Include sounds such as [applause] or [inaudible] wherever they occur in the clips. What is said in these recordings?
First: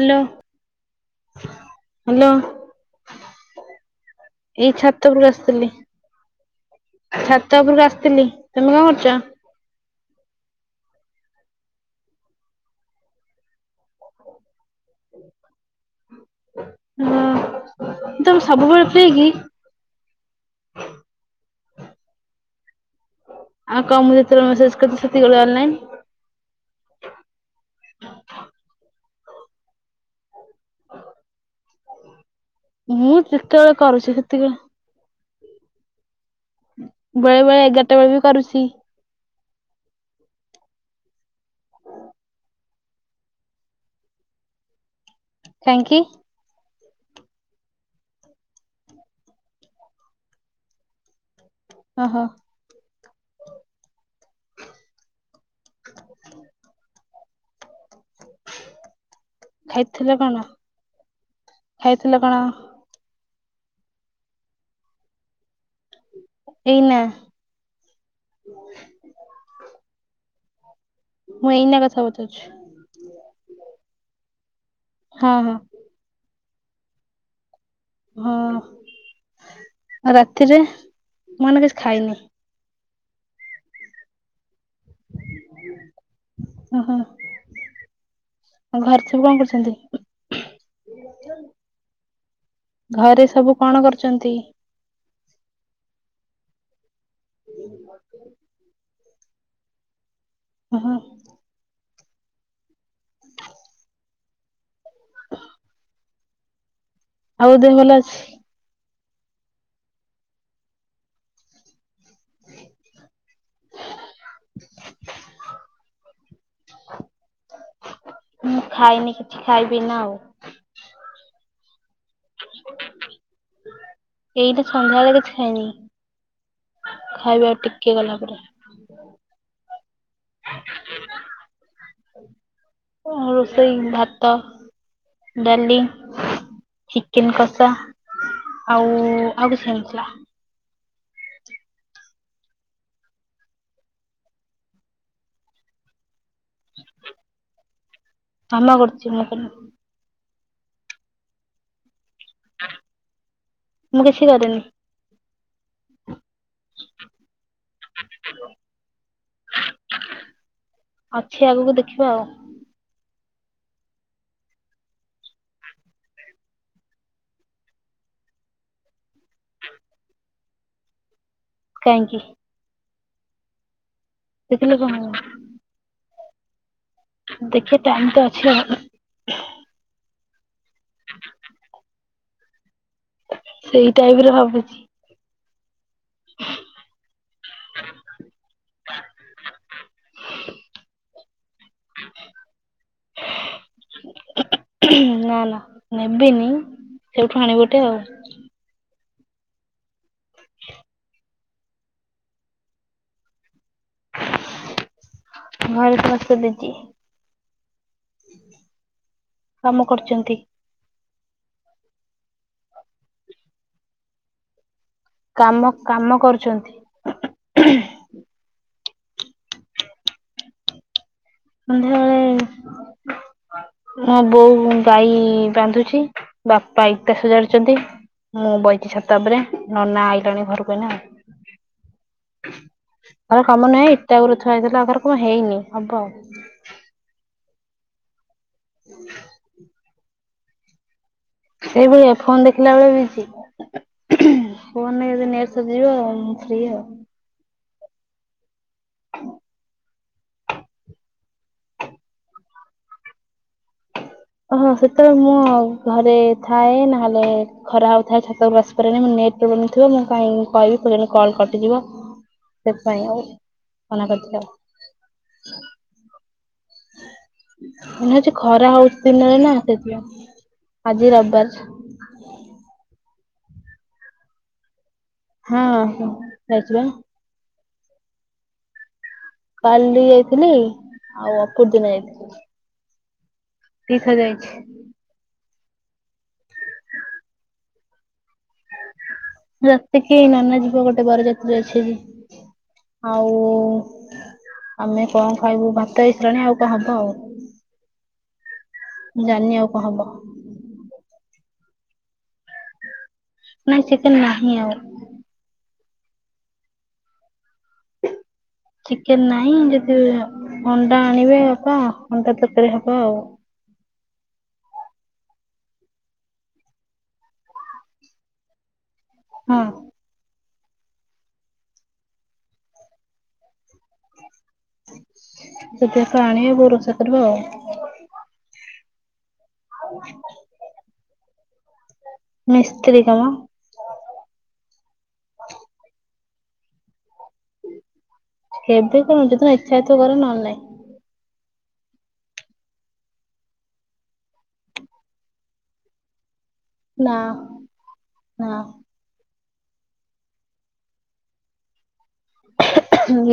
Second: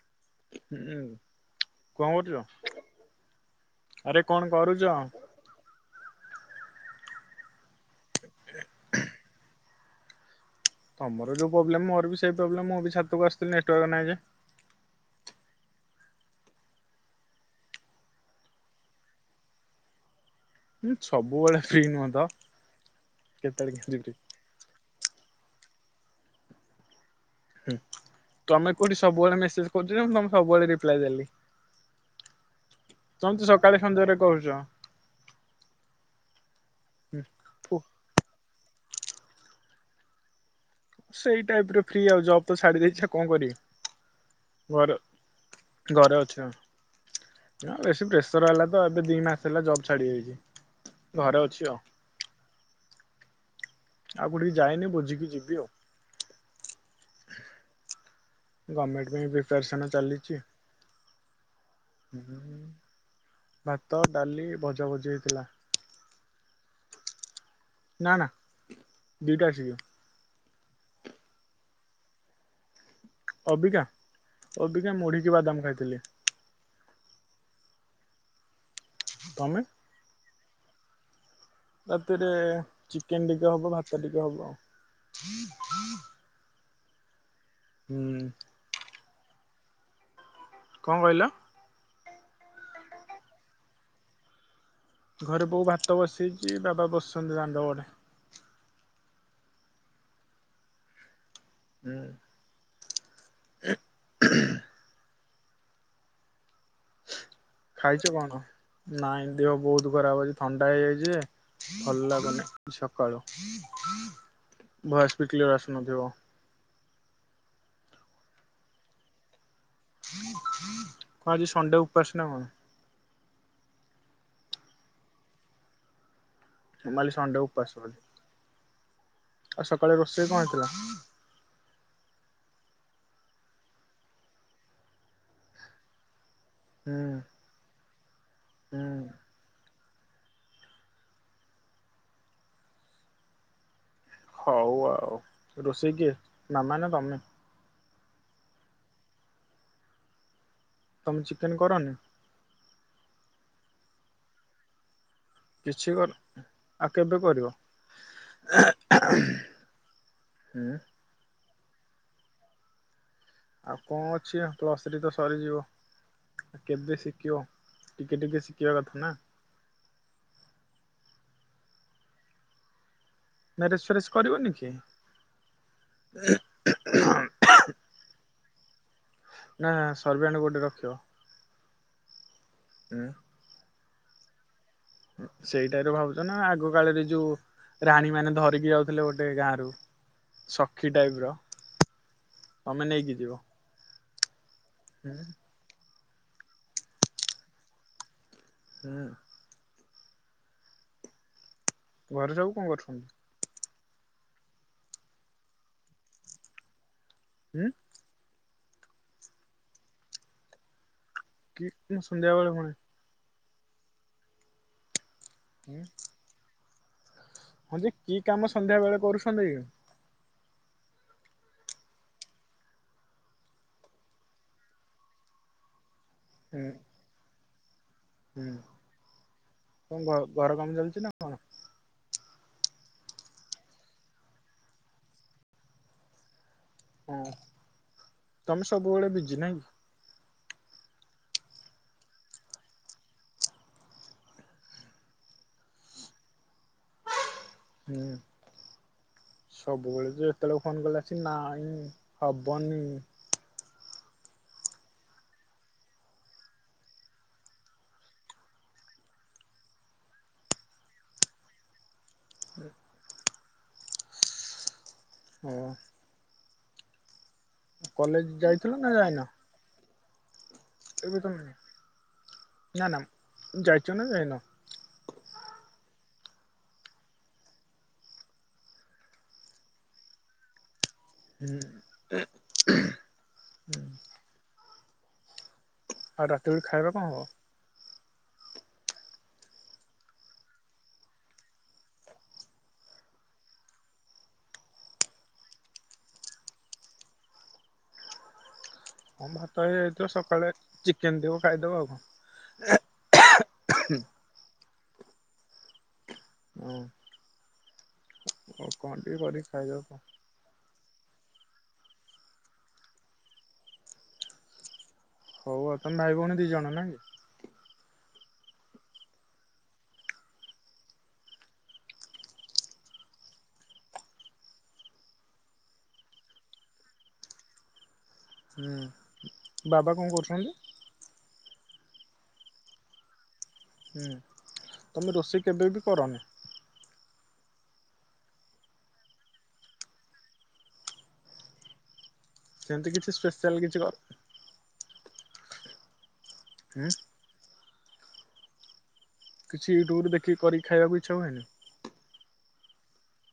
Hello. ହୁଁ କଣ କରୁଚ? ଆରେ କଣ ଏଇ କରୁଚ? ଛାତ ଉପରକୁ ଆସିଥିଲି ଛାତ ଉପରକୁ ଆସିଥିଲି। ତମେ କଣ କରୁଛ? ତମର ଜଉ ପ୍ରୋବଲେମ ମୋର ବି ସେଇ ପ୍ରୋବଲେମ ମୁଁ ବି ଛାତକୁ ଆସିଥିଲି ନେଟୱାର୍କ ନାହିଁ ଯେ। [inaudible] ଓ ତମେ ସବୁବେଳେ ଫ୍ରୀ କି? ଉ ସବୁବେଳେ ଫ୍ରି ନୁହଁ ତ ଆଉ କେତେବେଳେ କଣ କେମିତି ମୁଁ ଫ୍ରି। ଯେତେବେଳେ ମସେଜ କରୁଛି ସେତିକି ବେଳେ ଅନଲାଇନ୍। ହୁଁ ତମେ କୋଉଠି ସବୁବେଳେ ମେସେଜ କରୁଚ ଯେ ମୁଁ ତମକୁ ସବୁବେଳେ ରିପ୍ଲାଏ ଦେଲି। ମୁଁ ତମେ ତ ଯେତେବେଳେ ସକାଳେ କରୁଛି ସନ୍ଧ୍ୟାରେ ସେତିକି କରୁଚ। ବେଳେ ବେଳେ ହୁଁ ଏଗାରଟା ବେଳେ ବି କରୁଛି। ସେଇ ଟାଇପ ର ଫ୍ରି ଆଉ ଜବ୍ ତ ଛାଡି ଦେଇଛି ଆଉ କଣ କରିବି ଘର କାହିଁକି ଘରେ ଅଛି ଆଉ। ନା ବେଶୀ ପ୍ରେସର ହେଲା ତ ଏବେ ଦିଇ ମାସ ହେଲା ଜବ୍ ଛାଡି ଯାଇଛି ଘରେ ଅଛି ଆଉ। ଓ ହୋ। ଆଉ କଉଠିକି ଯାଇନି ବୁଝିକି ଯିବି ଆଉ। ଗମେଣ୍ଟ ପାଇଁ ପ୍ରିପେୟାରସନ ଖାଇଥିଲ କଣ ଚାଲିଛି। ଖାଇଥିଲ କଣ? ଭାତ ଡାଲି ଭଜାଭଜି ହେଇଥିଲା। ଏଇନା ନା ନା ଦିଟା ଆସିକି। ମୁଁ ଏଇନା କଥା ପଚାଉଛି। ଅବିକା ଅବିକା ହଁ ମୁଢ଼ିକି ହଁ ବାଦାମ ଖାଇଥିଲି। ହଁ। ତମେ? ଆଉ ରାତିରେ ମୁଁ ଏଇନା କିଛି ଖାଇନି ରାତିରେ ଚିକେନ ଟିକେ ହବ ଭାତ ଟିକେ ହବ ଆଉ। ଓ ହୋ। ହୁଁ। ଆ ଘରେ ସବୁ କଣ କରୁଛନ୍ତି? କଣ କହିଲ ଘରେ ସବୁ କଣ କରୁଛନ୍ତି? ଘରେ ବୋଉ ଭାତ ବସେଇଛି ବାବା ବସଛନ୍ତି ଦାଣ୍ଡ ବଡ଼େ। ଓହଁ। ହୁଁ। ହ [inaudible] ଭଲ ଖାଇଛୁ ଅଛି? କଣ ନାଇଁ ଦେହ ବହୁତ ଖରାପ ଅଛି ଥଣ୍ଡା ହେଇଯାଇଛି ଯେ। ଭଲ ଲାଗୁନି ସକାଳୁ ଭୟସ ବି କାଲିର ଆସୁନଥିବ। ମୁଁ ଖାଇନି କିଛି ଖାଇବି ଏଇଟା ଆଉ। କଣ ଆଜି ସଣ୍ଡେ ଉପାସନା କଣ? ଏଇଟା ସନ୍ଧ୍ୟାବେଳେ କିଛି ଖାଇନି। ମୁଁ ଭାବିଲି ସଣ୍ଡେ ଖାଇବା ଆଉ ଉପାସ ଟିକେ ବୋଲି ଗଲା ପରେ। ଆଉ ସକାଳେ ରୋଷେଇ କଣ ହେଇଥିଲା? ରୋଷେଇ ଭାତ ଡାଲି ହୁଁ ଚିକେନ କଷା ଆଉ ହୁଁ ଆଉ କିଛି ହେଇନଥିଲା। ହଉ ଆଉ ରୋଷେଇ କିଏ ମାମା ନା ତମେ? ମାମା କରୁଛି। ତମେ ଚିକେନ କରନି। ମୁଁ କିଛି କରିନି। କିଛି ଗଣ [unintelligible] ଆଉ କେବେ କରିବ? ଅଛି ଆଗକୁ ଦେଖିବା ଆଉ। ଆଉ କଣ ଅଛି ପ୍ଲସ ଥ୍ରୀ ତ ସରିଯିବ। କେବେ ଶିଖିବ ଟିକେ ଟିକେ ଶିଖିବା କଥା ନା। କାଇଁକି। ମ୍ୟାରେଜ ଫ୍ୟାରେଜ କରିବନି ଦେଖିଲେ କଣ ହବ କି? ଦେଖି ତ ଟାଇମ ତ ଅଛି ଆଉ। ନା ସର୍ବିଆଣ୍ଡ୍ ଗୋଟେ ରଖିବ। ହା। ସେଇ ଟାଇପିରେ ଭାବୁଛି। ସେଇଟାରୁ ଭାବୁଛ ନା ଆଗ କାଳରେ ଯୋଉ ରାଣୀ ମାନେ ଧରିକି ଯାଉଥିଲେ ଗୋଟେ ଗାଁ ରୁ। ସଖି ଟାଇପ ର ତମେ ନେଇକି ଯିବ। ହୁଁ ନା ନା ନେବିନି ସେଇଠୁ ଆଣିବି ଗୋଟେ ଆଉ। ହୁଁ। ଘରେ ସବୁ କଣ କରୁଛନ୍ତି? ଘରେ ସମସ୍ତେ ବିଜି। ହୁଁ। କାମ କରୁଛନ୍ତି। କି [unintelligible] ମୁଁ ସଂଧ୍ୟାବେଳେୁ ପୁଣି କାମ, କାମ କରୁଚନ୍ତି। ହଁ ଯେ କି କାମ ସନ୍ଧ୍ୟା ବେଳେ କରୁଛନ୍ତି? ସନ୍ଧ୍ୟାବେଳେ, ମୋ ବୋଉ ଗାଈ ବାନ୍ଧୁଛି ହୁଁ ବାପା ଇଟା ସଜାଡୁଛନ୍ତି। ମୁଁ ହୁଁ ବଇଚି ଛତ ଉପରେ, ନନା କଣ ଆଇଲାଣି ଘର କାମ ଘରକୁ ଏନା। ଚାଲିଛି ନା କଣ ଘର କାମ ନାଇଁ ଇଟା ଗୁରା ଥୁଆହେଇଥିଲା ଘରକୁ ହେଇନି ହବ। ହଁ, ତମେ ସବୁବେଳେ ବିଜି ନାଇଁ କି? ସେଇଭଳି ଏ ଫୋନ୍ ଦେଖିଲା ବେଳେ ବିଜି। ଫୋନ୍ ରେ ଯଦି ନେଟ୍ ସରି ଯିବ ଆଉ, ମୁଁ ଫ୍ରି ଆଉ। ହୁଁ, ସବୁବେଳେ ତ ଯେତେବେଳେ ଫୋନ୍ କଲେ, ଆସି ନାଇଁ। ହବନି। ଓହୋ ସେତେବେଳେ, ମୁଁ ଆଉ ଘରେ ଥାଏ, ନହେଲେ ଖରା ହଉଥାଏ ଛାତକୁ ଆସିପରେନି ମୋ ନେଟ୍ ପ୍ରୋବ୍ଲେମ ଥିବ। ମୁଁ କାହିଁ କହିବି ପୁଣି କଲ୍ କଟିଯିବ। ସେଥି ପାଇଁ ଆଉ, ମନା କରି ଥିଲେ। ହଁ। ହୁଁ କଲେଜ ଆଜି ଖରା ଯାଇଥିଲ ନା ହୋଉଛି ଯାଇନ ଦିନରେ ନା ସେଥି ପାଇଁ। ଏବେ ତ ନାଇ, ନା ନା ଯାଇଛ ନା ଯାଇନ? ହଁ, ଯାଇଛି ବା। କାଲି ଯାଇଥିଲି। ଆଉ ଅପର [unintelligible] ଟିଖା ଯାଇଛି। ଆଉ ରାତିବେଳେ ଖାଇବା କଣ ହବ? ରାତିକି ନାନା ଯିବ ଗୋଟେ ବରଯାତ୍ରୀ ଅଛି ଆଜି। ଆଉ,, ଆମେ କଣ ଖାଇବୁ, ଭାତ ହେଇସାଇଲାଣି ଆଉ କଣ ହବ ଆଉ। ମୁଁ ହଁ ଜାଣିନି ଭାତ ଆଉ କଣ ହବ ହେଇଯାଇଥିବ, ସକାଳେ ଚିକେନ୍ ଥିବ ଖାଇଦବ ଆଉ କଣ। ନାଇଁ ଚିକେନ୍ ନାହିଁ ଆଉ। ହୁଁ। ଆଉ କଣ ଟିକେ ଚିକେନ କରିକି ନାହିଁ ଖାଇଦେବ ଯଦି କଣ। ଅଣ୍ଡା ଆଣିବେ ବାପା, ଅଣ୍ଡା ତରକାରୀ ହବ ଆଉ। ହଉ ଆଉ। ତମେ ଭାଇ ଭଉଣୀ ଦି ଜଣ ନାଇକି? ହଁ। ସେଥିରେ ତ ଆଣିବେ ବୋଉ ରୋଷେଇ କରିବା ଆଉ। ହୁଁ। ବାବା କଣ କରୁଛନ୍ତି? ମିସ୍ତ୍ରୀ କାମ। ହୁଁ। ତମେ ରୋଷେଇ କେବେ ବି କରନି? କେବେ କଣ? ଯୋଉ ଦିନ ଇଛା ହେଇ ଥିବ କରେ, ନହେଲେ ନାଇଁ। ସେମିତି କିଛି ସ୍ପେଶିଆଲ କିଛି କ ହୁଁ। ନା ନା। କିଛି ୟୁଟ୍ୟୁବରୁ ଦେଖିକି କରିକି ଖାଇବାକୁ ଇଚ୍ଛା ହୁଏନି?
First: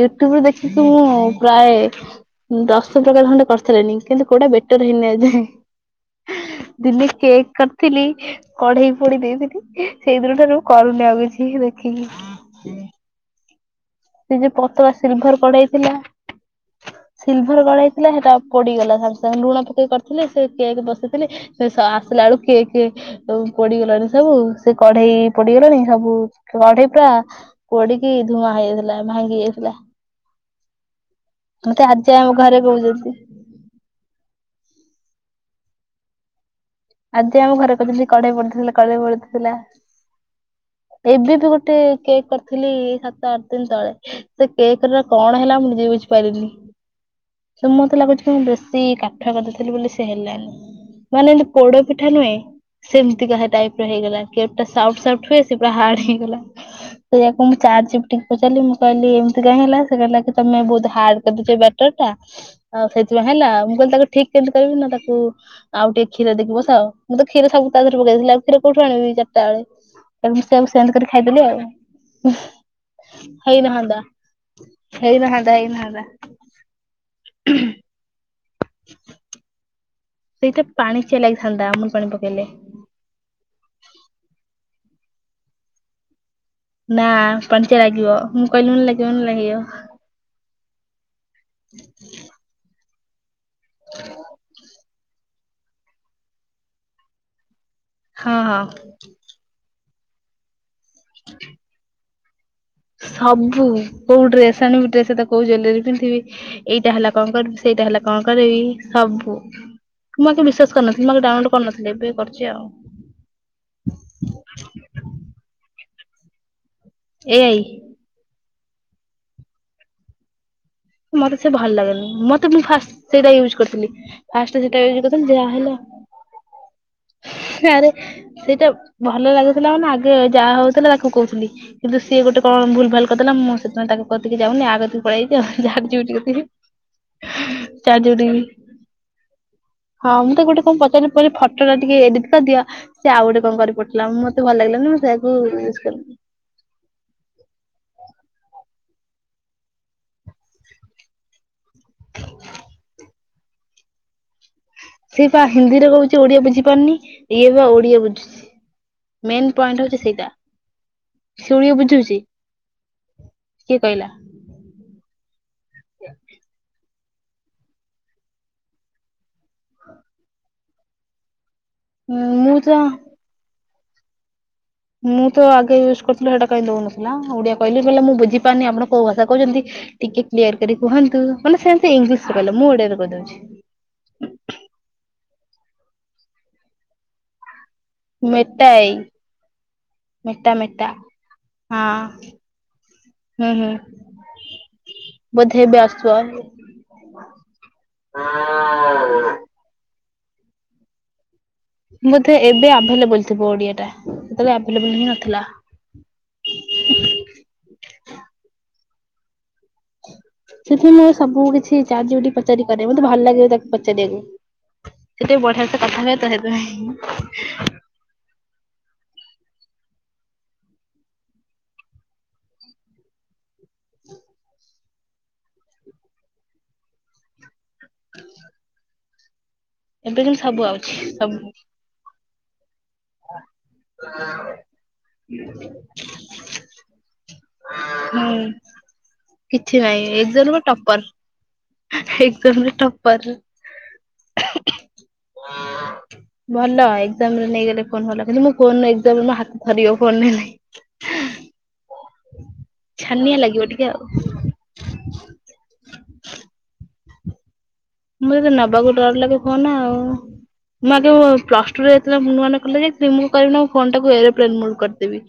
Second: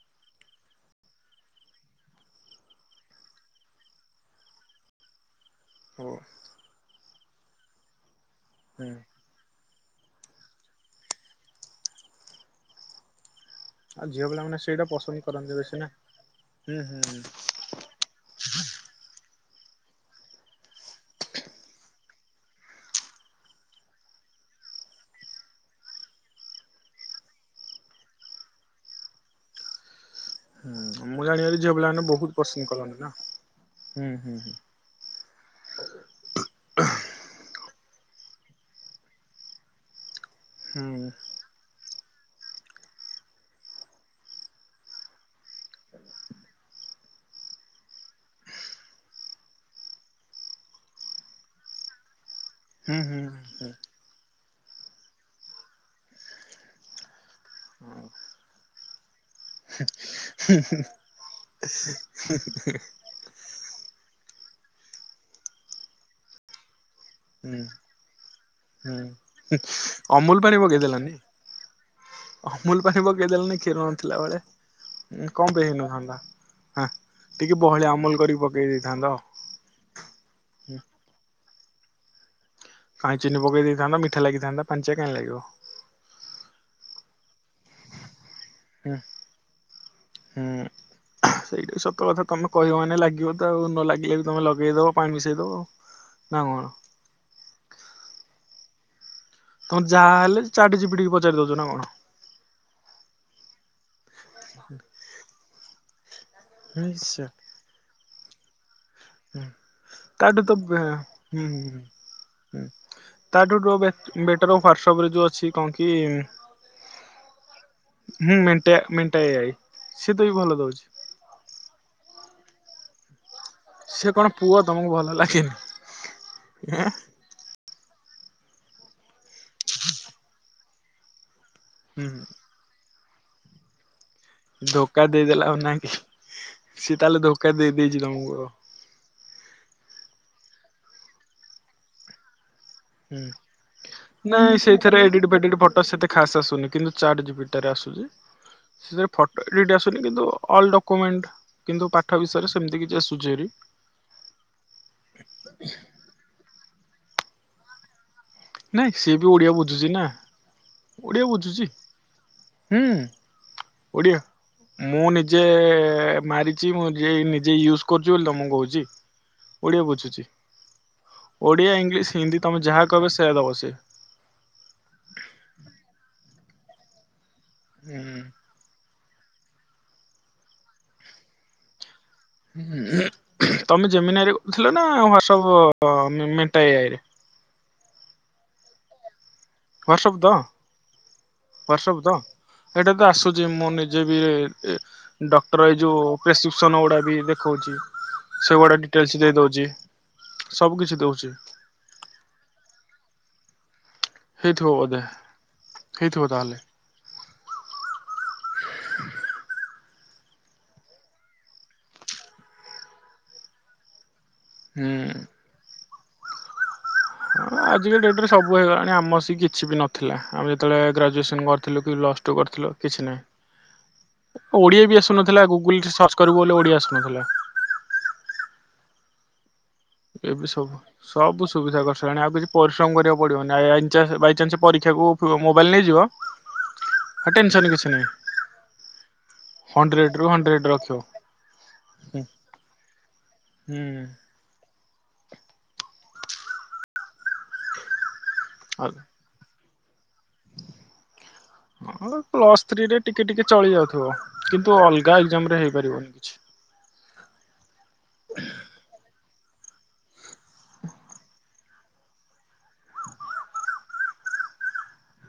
ୟୁଟ୍ୟୁବରୁ ଦେଖିକି ପ୍ରାଏ ଦଶ ପ୍ରକାର ଖଣ୍ଡେ କରିସାରି ଲିଣି, କିନ୍ତୁ କୋଉଟା ବେଟର ହେଇନି ଆଜି ଯାଏଁ। ହଉ ଦିନେ କେକ୍ କରିଥିଲି କଢେଇ ହୁଁ ପୋଡି ଦେଇଥିଲି। ସେଇ ଦିନଠାରୁ କରୁନି ଆଉ କିଛି ଦେଖିକି। ଆଉ ଝିଅ ସେ ଯୋଉ ପିଲାମାନେ ସେଇଟା ପତଳା ପସନ୍ଦ ସିଲ୍ଭର କରନ୍ତି କଢେଇ ବେଶୀ ନା। ଥିଲା, ହୁଁ ହୁଁ। ସିଲ ଭର୍, କଡ଼େଇ ଥିଲା ହେଟା ପୋଡିଗଲା ସାଙ୍ଗେ ସଙ୍ଗେ, ଲୁଣ ପକେଇ କରିଥିଲି ସେ କେକ୍ ବସେଇଥିଲି ସେ ସ ଆସିଲା ବେଳୁ କେକ୍ ପୋଡିଗଲାଣି ସବୁ ସେ କଢେଇ ପୋଡିଗଲାଣି ସବୁ କଢେଇ ପୁରା ପୋଡିକି ଧୂଆଁ ହୋଇଗଲା ଭାଙ୍ଗି ଯାଇଥିଲା। ହୁଁ ମୁଁ ଜାଣିବାରେ ଝିଅ ମତେ ପିଲା ଆଜି ମାନେ ଯାଏଁ ଆମ ବହୁତ ଘରେ ପସନ୍ଦ କରନ୍ତିୁ, ନା କହୁଛନ୍ତି। ହୁଁ ହୁଁ ହୁଁ ଆଜିଯାଏ ଆମ ଘରେ କହୁଛନ୍ତି କଢେଇ ପୋଡିଥିଲା କଢେଇ ପୋଡିଥିଲା। ହୁଁ ହୁଁ ଏବେ ବି ଗୋଟେ କେକ କରି ଥିଲି ସାତ ଆଠ ଦିନ ତଳେ ସେ କେକ ର କଣ ହେଲା ମୁଁ ନିଜେ ବୁଝିପାରିଲିନି। ତ ମତେ ଲାଗୁଛି ମୁଁ ବେଶୀ କାଠୁଆ କରିଦେଇଥିଲି ବୋଲି ସେ ହେଲାନି। ମାନେ ଏମିତି ପୋଡ ପିଠା ନୁହେଁ ହୁଁ ସେମତି କାହା ହୁଁ ଟାଇପ ର ହୋଇଗଲା କେକ୍ ଟା ସପ୍ଟ ହୁଏ। ସେ ପୁରା ହାର୍ଡ ହେଇଗଲା ସେଇ ୟାକୁ ମୁଁ ଚାର୍ଟଜିପିଟି କୁ ପଚାରିଲି ମୁଁ କହିଲି ଏମିତି କାଇଁ ହେଲା? ସେକହିଲା କି ତମେ ବହୁତ ହାର୍ଡ କରିଦେଇଛ ବ୍ୟାଟର ଟା, ଆଉ ସେ ହେଲା ମୁଁ କହିଲି ତାକୁ ଠିକ କେମିତି କରିବି ନା ତାକୁ ଆଉ ଟିକେ କ୍ଷୀର ଦେଇକି ବସାଅ ମୁଁ ତ କ୍ଷୀର ହୁଁ ସବୁ ତାଦେହରେ ପକେଇ ଦେଇଥିଲି ଆଉ କ୍ଷୀର କଉଠୁ ହୁଁ। ଆଣିବି, ରା ଅମୁଲ ପାଣି ପକେଇଦେଲନି। ଆଉ ଅମୁଲ ପାଣି ପକେଇଦେଲେଣି କ୍ଷୀର ହେଇନଥାନ୍ତା ନଥିଲା ବେଳେ ହେଇନଥାନ୍ତା କଣ ପାଈଁ ହେଇ ହେଇନଥାନ୍ତା [unintelligible] ହଁ ଟିକେ ବହଳିଆ ଅମୁଲ କରିକି ପକେଇ ଦେଇଥାନ୍ତ। ସେଇତ ପାଣି ଚିଆ ଲାଗିଥାନ୍ତା ଅମୁଲ ପାଣି ପକେଇଲେ। କାଇଁ ଚିନି ପକେଇ ଦେଇଥାନ୍ତ ମିଠା ଲାଗିଥାନ୍ତା ପାଣିଚିଆ କାଇଁ ଲାଗିବ। ନା ପାଣିଚିଆ ଲାଗିବ, ମୁଁ କହିଲି ମାନେ ହୁଁ ଲାଗିବ ମାନେ ଲାଗିବ। ହୁଁ ସେଇଟା ସତ କଥା ତମେ କହିବ ମାନେ ଲାଗିବ ତ ଆଉ ନ ଲାଗିଲେ ବି ତମେ ଲଗେଇଦବ। ପାଣି ମିଶେଇଦେବ ନା କଣ। ହଁ ହଁ। [unintelligible] ତମର ଯାହା ହେଲେ ଚାର୍ଟଜିପିଟି କୁ ପଚାରି ଦଉଛ ନା କଣ? ସବୁ କୋଉ ଡ୍ରେସ୍ ଆଣିବି ଡ୍ରେସ ତ କୋଉ ଜୁଏଲେରୀ ପିନ୍ଧିବି ଏଇଟା ହେଲା କଣ ନିଶ୍ଚୟ। କରିବି ସେଇଟା ହେଲେ କଣ କରିବି? ସବୁ ମୁଁ ତାଠୁ ଆଗେ ତ ବିଶ୍ୱାସ ବେ କରିନଥିଲି ମୁଁ ଆଗେ ହୁଁ ଡାଉନଲୋଡ ହୁଁ କରିନଥିଲି ଏବେ କରିଛି ହୁଁ ଆଉ। ତାଠୁ ତ ବେଟର ହ୍ଵାଟସପ ରେ ଯୋଉ ଅଛି କଣ କି ଏଆଇ ହଁ ମେଣ୍ଟ ମେଣ୍ଟା ଏ ଆଇ ସିଏ ତ ବି ଭଲ ଦୋଉଛି। ମତେ ସେ ଭଲ ଲାଗେନି, ମତେ ମୁଁ ଫାଷ୍ଟ ସେଇଟା ୟୁଜ କରିଥିଲି ସେ କଣ ପୁଅ ଫାଷ୍ଟ ତମକୁ ଯେତେବେଳେ ଭଲ କରିଥିଲି ଯାହା ଲାଗେନି ହେଲା ଏଁ ଆରେ ସେଇଟା ଭଲ ଲାଗୁଥିଲା ମାନେ ଆଗେ ଯାହା ହୋଉଥିଲା ତାକୁ କହୁଥିଲି। କିନ୍ତୁ ସିଏ ହୁଁ ଗୋଟେ କଣ ଭୂଲ ଭାଲ କରିଦେଲା, ମୁଁ ସେଥିପାଈଁ ତାକୁ କଥିକି ଯାଉନି, ୟା ଧୋକା କଥିକି ପଳେଇ ଆଇଚି ଦେଇଦେଲା ଆଉ। ନାଇଁ କି? ସିଏ ତାହେଲେ ଧୋକା ଦେଇ ଦେଇଛି ତମକୁ ଆଉ। [unintelligible] ହଁ ମୁଁ ତାକୁ ଗୋଟେ କଣ ପଚାରିଲି ଫୋଟୋ ଟା ଟିକେ ଏଡିଟ କରିଦ ହୁଁ ନାଇଁ ମୁଁ ସେଇଥିରେ ସେଇଆକୁ ଏଡିଟ ଫେଡିଟ ୟୁଜ୍ ଫଟୋ ସେତେ କଲିନି। ଖାସ୍ ଆସୁନି କିନ୍ତୁ ଚାର୍ଟଜିପିଟି ତାପରେ ଆସୁଛି ସେଥିରେ ଫୋଟୋ ଏଡିଟ ଆସୁନି କିନ୍ତୁ ଅଲ ଡକୁମେଣ୍ଟ କିନ୍ତୁ ପାଠ ବିଷୟରେ ସେମିତି କିଛି ଆସୁଚିଭାରି। ସେ ବା ହିନ୍ଦୀରେ କହୁଚି ଓଡିଆ ବୁଝି ପାରୁନି ଇଏବି ଓଡିଆ ବୁଝୁଚି। ନାଇଁ ସିଏ ବି ଓଡ଼ିଆ ବୁଝୁଚି ନା। ଓଡିଆ ବୁଝୁଛି ହୁଁ କିଏ କହିଲା ଓଡିଆ ମୁଁ ନିଜେ ମାରିଛି ମୁଁ ନିଜେ ୟୁଜ୍ କରୁଚି ବୋଲି ତମକୁ କୋହୁଚି। ଓଡିଆ ବୁଝୁଚି ଓଡିଆ, ଇଂଲିଶ, ହିନ୍ଦୀ ମୁଁ ତମେ ତ ଯାହା କହିବ ସେୟା ଦବ ସେ। ମୁଁ ତ ଆଗେ ୟୁଜ କରୁଥିଲି ହେଇଟା କାଇଁ ଦଉନଥିଲା, ଓଡିଆ କହିଲେ ମୁଁ ବୁଝିି ବୁଝିପାରୁନି ଆପଣ କୋଉ ଭାଷ କହୁଛନ୍ତି ଟିକେ କ୍ଲିୟର କରି କୁହନ୍ତୁ ମାନେ ସେ ଇଂଲିଶରେ କହିଲା ମୁଁ ଓଡିଆରେ କହିଦୋଉଚି। ତୁମେ ଜେମିନାଇ ଆଇରେ କରୁଥିଲ ନା ହାଟ୍ସପ୍ ମେଟା ଏ ଆଇ ରେ? ମେଟା ଆଇ ହ୍ୱାଟ୍ସଆପ୍ ତ ମେଟା ମେଟା ହଁ। ସେଇଟା ତ ଆସୁଚି ହୁଁ ମୁଁ ହୁଁ ନିଜେ ବି ବୋଧେ ଡକ୍ଟର ଏଇ ଏବେ ଯୋଉ ଆସୁଥିବ। ପ୍ରେସକ୍ରିପସନ ଗୁଡା ବି ଦେଖଉଚି। ସେଗୁଡା ଡିଟେଲସ ଦେଇ ଦୋଉଚି ସବୁ କିଛି ଦୋଉଚି। ବୋଧେ ଏବେ ଆଭେଲେବଲ ଥିବ ଓଡିଆ ଟା। ସେତେବେଳେ ହେଇଥିବ ଆଭେଲେବଲ ବୋଧେ, ହିଁ ନଥିଲା। ହେଇଥିବ ତା ହେଲେ। ସେଥିପାଇଁ ସବୁ କିଛି ଚାଟଜିପିଟି ପଚାରି କରେ ମୋତେ ଭଲ ଲାଗେ ତାକୁ ପଚାରିବାକୁ। ହୁଁ କେତେ ବଢିଆ ସେ କଥା ହୁଏ ତ ସେଥିପାଇଁ [unintelligible] [inaudible] ଆଜିକା ଡେଟ୍ ରେ ସବୁ ହୋଇଗଲାଣି ଆମ ବସିକି କିଛି ବି ନ ଥିଲା ଆମେ ଯେତେବେଳେ ଗ୍ରାଜୁଏସନ୍ କରିଥିଲୁ କି ପ୍ଲସ୍ ଟୁ କରିଥିଲୁ କିଛି ନାହିଁ। ଓଡିଆ ବି ଆସୁନଥିଲା ଗୁଗୁଲ ରେ ସର୍ଚ୍ଚ କରିବୁ ବୋଲି ଓଡିଆ ଆଶୁନଥିଲା। [inaudible] ଏବେ ସବୁ ସବୁ ସୁବିଧା କରିସାରିଲାଣି ଆଉ କିଛି ପରିଶ୍ରମ କରିବାକୁ ପଡିବନି ଆ- ଆଇ ବାଇ ବାଇଚାନ୍ସ ପରୀକ୍ଷାକୁ ମୋବାଇଲ ନେଇଯିବ ଆଉ ଟେନ୍ସନ କିଛି ନାଇଁ ହୁଁ। କିଛି ନାହିଁ ହଣ୍ଡ୍ରେଡ ରୁ ହଣ୍ଡ୍ରେଡ ରଖିବ। ଏକଦମରେ ଟପ୍ପର। ହୁଁ। ଭଲ। [unintelligible] ନେଇଗଲେ ଫୋନ୍ ଭଲ କିନ୍ତୁ ମୁଁ ନେଇଗଲେ ହାତ ଥରିବ ଫୋନ୍ ନେଲେ। ହଁ, ପ୍ଲସଥ୍ରୀ ଟିକେ ଛାନିଆ ଟିକେ ଲାଗିବ ଚଳି ଆଉ। ଯାଉଥିବ କିନ୍ତୁ ଅଲଗା ଏକ୍ଜାମ ରେ ହେଇପାରିବନି କିଛି। ମୁଁ ଯତେ ନବାକୁ ଡର ଲାଗେ ଫୋନ ଆଉ। ମୁଁ ଆଗେ ପ୍ଲସ ଟୁ ରେ ଯେତେବେଳେ ନୁଆ ନୁଆ କଲେଜ ଯାଇଥିଲି ମୁଁ କଣ କରେନା ଫୋନ୍ ଟାକୁ ଏରୋପ୍ଲେନ୍ ମୋଡ କରିଦେ ଦେବି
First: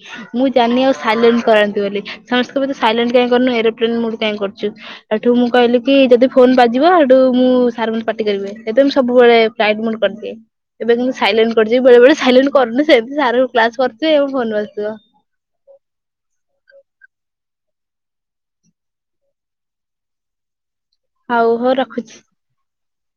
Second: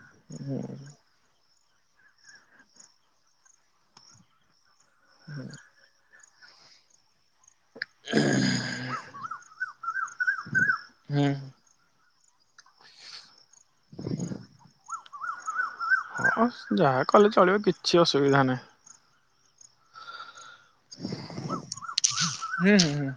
ମୁଁ ଜାଣିନି ଆଉ ସାଇଲେଣ୍ଟ କରନ୍ତି ବୋଲି, ସମସ୍ତେ କହନ୍ତି ତୁ ସାଇଲେଣ୍ଟ କାଇଁ କରୁନୁ ଏରୋପ୍ଲେନ ମୋଡ୍ କାଇଁ କରୁଚୁ, ଏଠୁ ମୁଁ କହିଲି କି ଯଦି ଫୋନ ବାଜିବ ହେଠୁ ମୁଁ ସାର୍ ମତେ ପାଟି କରିବେ ଏବେ ସବୁବେଳେ ଫ୍ଲାଇଟ୍ ମୋଡ୍ କରିଦିଏ। ଏବେ କିନ୍ତୁ ହୁଁ ସାଇଲେଣ୍ଟ ବେଳେ ବେଳେ ସାଇଲେଣ୍ଟ କରୁନି ସେମିତି ସାର୍ ଙ୍କ କ୍ଲାସ କରଥିବି ମୋ ଫୋନ୍ ବାଜୁଥିବ। ହଁ, ଯାହା କଲେ ଚଳିବ କିଛି ଅସୁବିଧା ନାହିଁ। ହଉ ହଉ ରଖୁଛି। ହୁଁ ହୁଁ ହୁଁ।